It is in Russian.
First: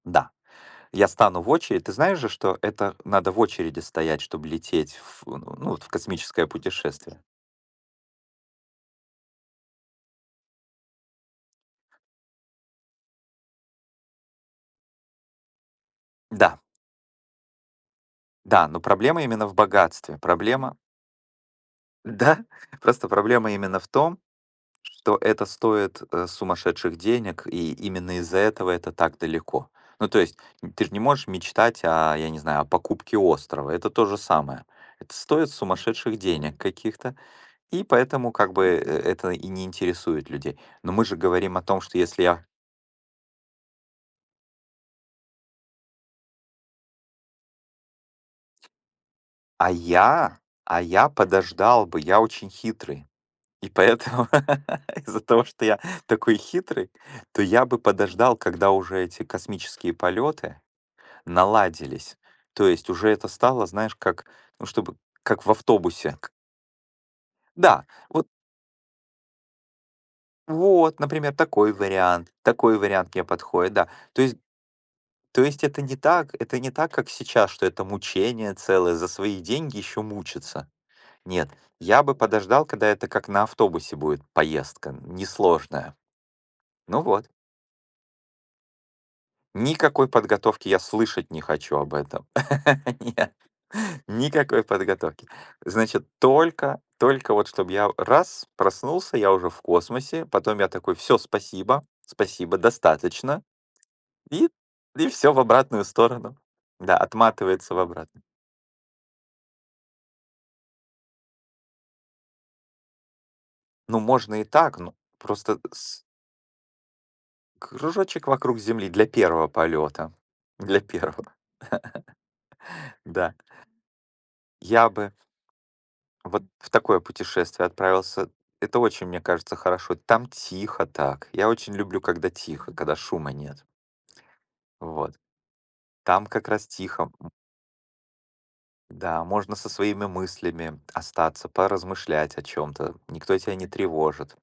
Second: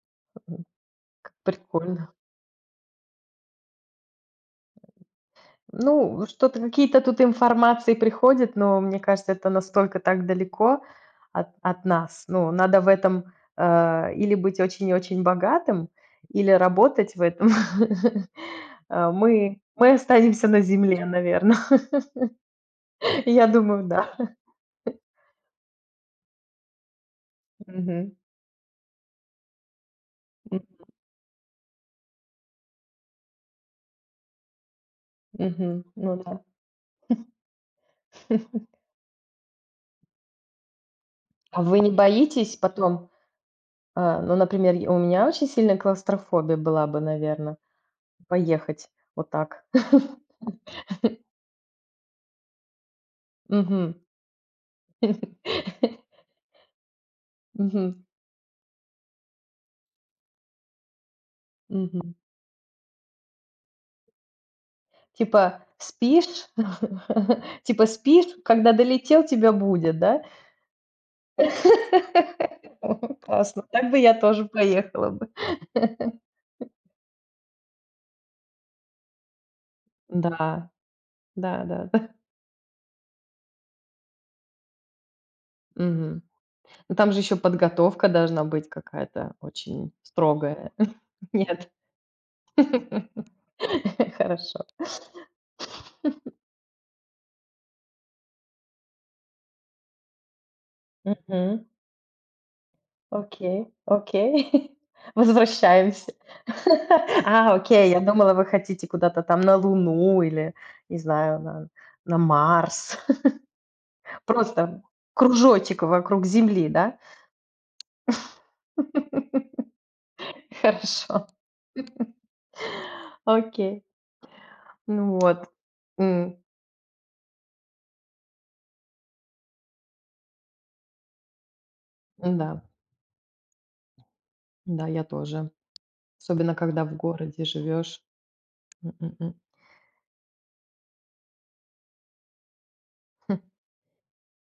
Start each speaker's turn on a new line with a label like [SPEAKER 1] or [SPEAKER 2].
[SPEAKER 1] Да,
[SPEAKER 2] Мгм.
[SPEAKER 1] я
[SPEAKER 2] К
[SPEAKER 1] стану в очередь. Ты
[SPEAKER 2] прикольно.
[SPEAKER 1] знаешь же, что это надо в очереди стоять, чтоб лететь в у ну ну вот, в
[SPEAKER 2] Ну, вот
[SPEAKER 1] космическое
[SPEAKER 2] что-то какие-то тут
[SPEAKER 1] путешествие.
[SPEAKER 2] информации приходят, но мне кажется, это настолько так далеко от от нас. Ну, надо в этом, э, или быть очень-очень богатым, или
[SPEAKER 1] Да.
[SPEAKER 2] работать в этом.
[SPEAKER 1] Да, но
[SPEAKER 2] А
[SPEAKER 1] проблема именно в
[SPEAKER 2] мы мы
[SPEAKER 1] богатстве.
[SPEAKER 2] останемся на
[SPEAKER 1] Проблема
[SPEAKER 2] Земле, наверно.
[SPEAKER 1] Да? Просто
[SPEAKER 2] Я
[SPEAKER 1] проблема именно
[SPEAKER 2] думаю,
[SPEAKER 1] в
[SPEAKER 2] да.
[SPEAKER 1] том, что это стоит, э, сумасшедших денег. И
[SPEAKER 2] Мгм.
[SPEAKER 1] именно из-за этого это так далеко. Ну, то есть
[SPEAKER 2] Мгм.
[SPEAKER 1] н ты же не можешь мечтать о, я не знаю, о покупке острова. Это то же самое. Это стоит
[SPEAKER 2] Мгм. Ну
[SPEAKER 1] сумасшедших
[SPEAKER 2] да.
[SPEAKER 1] денег каких-то. И поэтому как бы, э, это и не интересует людей. Но мы же говорим
[SPEAKER 2] А
[SPEAKER 1] о
[SPEAKER 2] вы
[SPEAKER 1] том,
[SPEAKER 2] не
[SPEAKER 1] что если я
[SPEAKER 2] боитесь потом? Э, ну, например, й у меня очень сильная клаустрофобия была бы, наверно, поехать вот так.
[SPEAKER 1] А я а я подождал бы. Я очень хитрый, и
[SPEAKER 2] Мгм.
[SPEAKER 1] поэтому из-за того, что я такой хитрый, то я бы
[SPEAKER 2] Мгм.
[SPEAKER 1] подождал, когда уже эти космические полеты
[SPEAKER 2] Мгм.
[SPEAKER 1] наладились. То есть уже это стало, знаешь, как, ну, чтобы как в
[SPEAKER 2] Типа
[SPEAKER 1] автобусе к
[SPEAKER 2] спишь? Типа
[SPEAKER 1] Да!
[SPEAKER 2] спишь,
[SPEAKER 1] Вот
[SPEAKER 2] когда долетел, тебя будят, да?
[SPEAKER 1] Вот, например, такой вариант. Такой вариант
[SPEAKER 2] Мгм.
[SPEAKER 1] мне
[SPEAKER 2] Классно!
[SPEAKER 1] подходит, да.
[SPEAKER 2] Так бы я
[SPEAKER 1] То есть
[SPEAKER 2] тоже поехала бы.
[SPEAKER 1] то есть это не так это не так, как сейчас, что это мучение целое: за свои деньги еще
[SPEAKER 2] Да.
[SPEAKER 1] мучиться. Нет,
[SPEAKER 2] Да да да.
[SPEAKER 1] я бы подождал, когда это как на автобусе будет поездка, несложная.
[SPEAKER 2] Мгм. Ну
[SPEAKER 1] Ну
[SPEAKER 2] там же
[SPEAKER 1] вот.
[SPEAKER 2] ещё подготовка должна быть какая-то очень
[SPEAKER 1] Никакой подготовки
[SPEAKER 2] строгая.
[SPEAKER 1] я слышать не
[SPEAKER 2] Нет?
[SPEAKER 1] хочу об этом. Нет, Нет, никакой
[SPEAKER 2] Хорошо.
[SPEAKER 1] подготовки. Значит, только только вот чтоб я у раз- проснулся, я уже в космосе. Потом я такой: "Всё,
[SPEAKER 2] Мгм.
[SPEAKER 1] спасибо. Спасибо. Достаточно".
[SPEAKER 2] Окей окей.
[SPEAKER 1] И и всё в обратную
[SPEAKER 2] Возвращаемся!
[SPEAKER 1] сторону. Да,
[SPEAKER 2] А,
[SPEAKER 1] отматывается в
[SPEAKER 2] окей. Я
[SPEAKER 1] обрат
[SPEAKER 2] думала, вы хотите куда-то там на Луну или, не знаю, на на Марс.
[SPEAKER 1] Ну, можно и
[SPEAKER 2] Просто,
[SPEAKER 1] так,
[SPEAKER 2] м,
[SPEAKER 1] ну, просто
[SPEAKER 2] кружочек
[SPEAKER 1] с
[SPEAKER 2] вокруг Земли, да?
[SPEAKER 1] Кружочек вокруг Земли для 1 полета, для
[SPEAKER 2] Хорошо.
[SPEAKER 1] 1. Да.
[SPEAKER 2] Окей.
[SPEAKER 1] Я бы
[SPEAKER 2] Ну вот. М.
[SPEAKER 1] вот в такое путешествие отправился. Это очень, мне кажется, хорошо. Там тихо так. Я очень люблю, когда
[SPEAKER 2] М-да.
[SPEAKER 1] тихо, когда шума нет.
[SPEAKER 2] Да, я
[SPEAKER 1] Вот.
[SPEAKER 2] тоже.
[SPEAKER 1] Там как
[SPEAKER 2] Особенно
[SPEAKER 1] раз
[SPEAKER 2] когда в
[SPEAKER 1] тихо. М
[SPEAKER 2] городе живёшь. М м
[SPEAKER 1] Да,
[SPEAKER 2] м.
[SPEAKER 1] можно со своими мыслями остаться, поразмышлять о чем-то. Никто
[SPEAKER 2] Хм.
[SPEAKER 1] тебя не тревожит.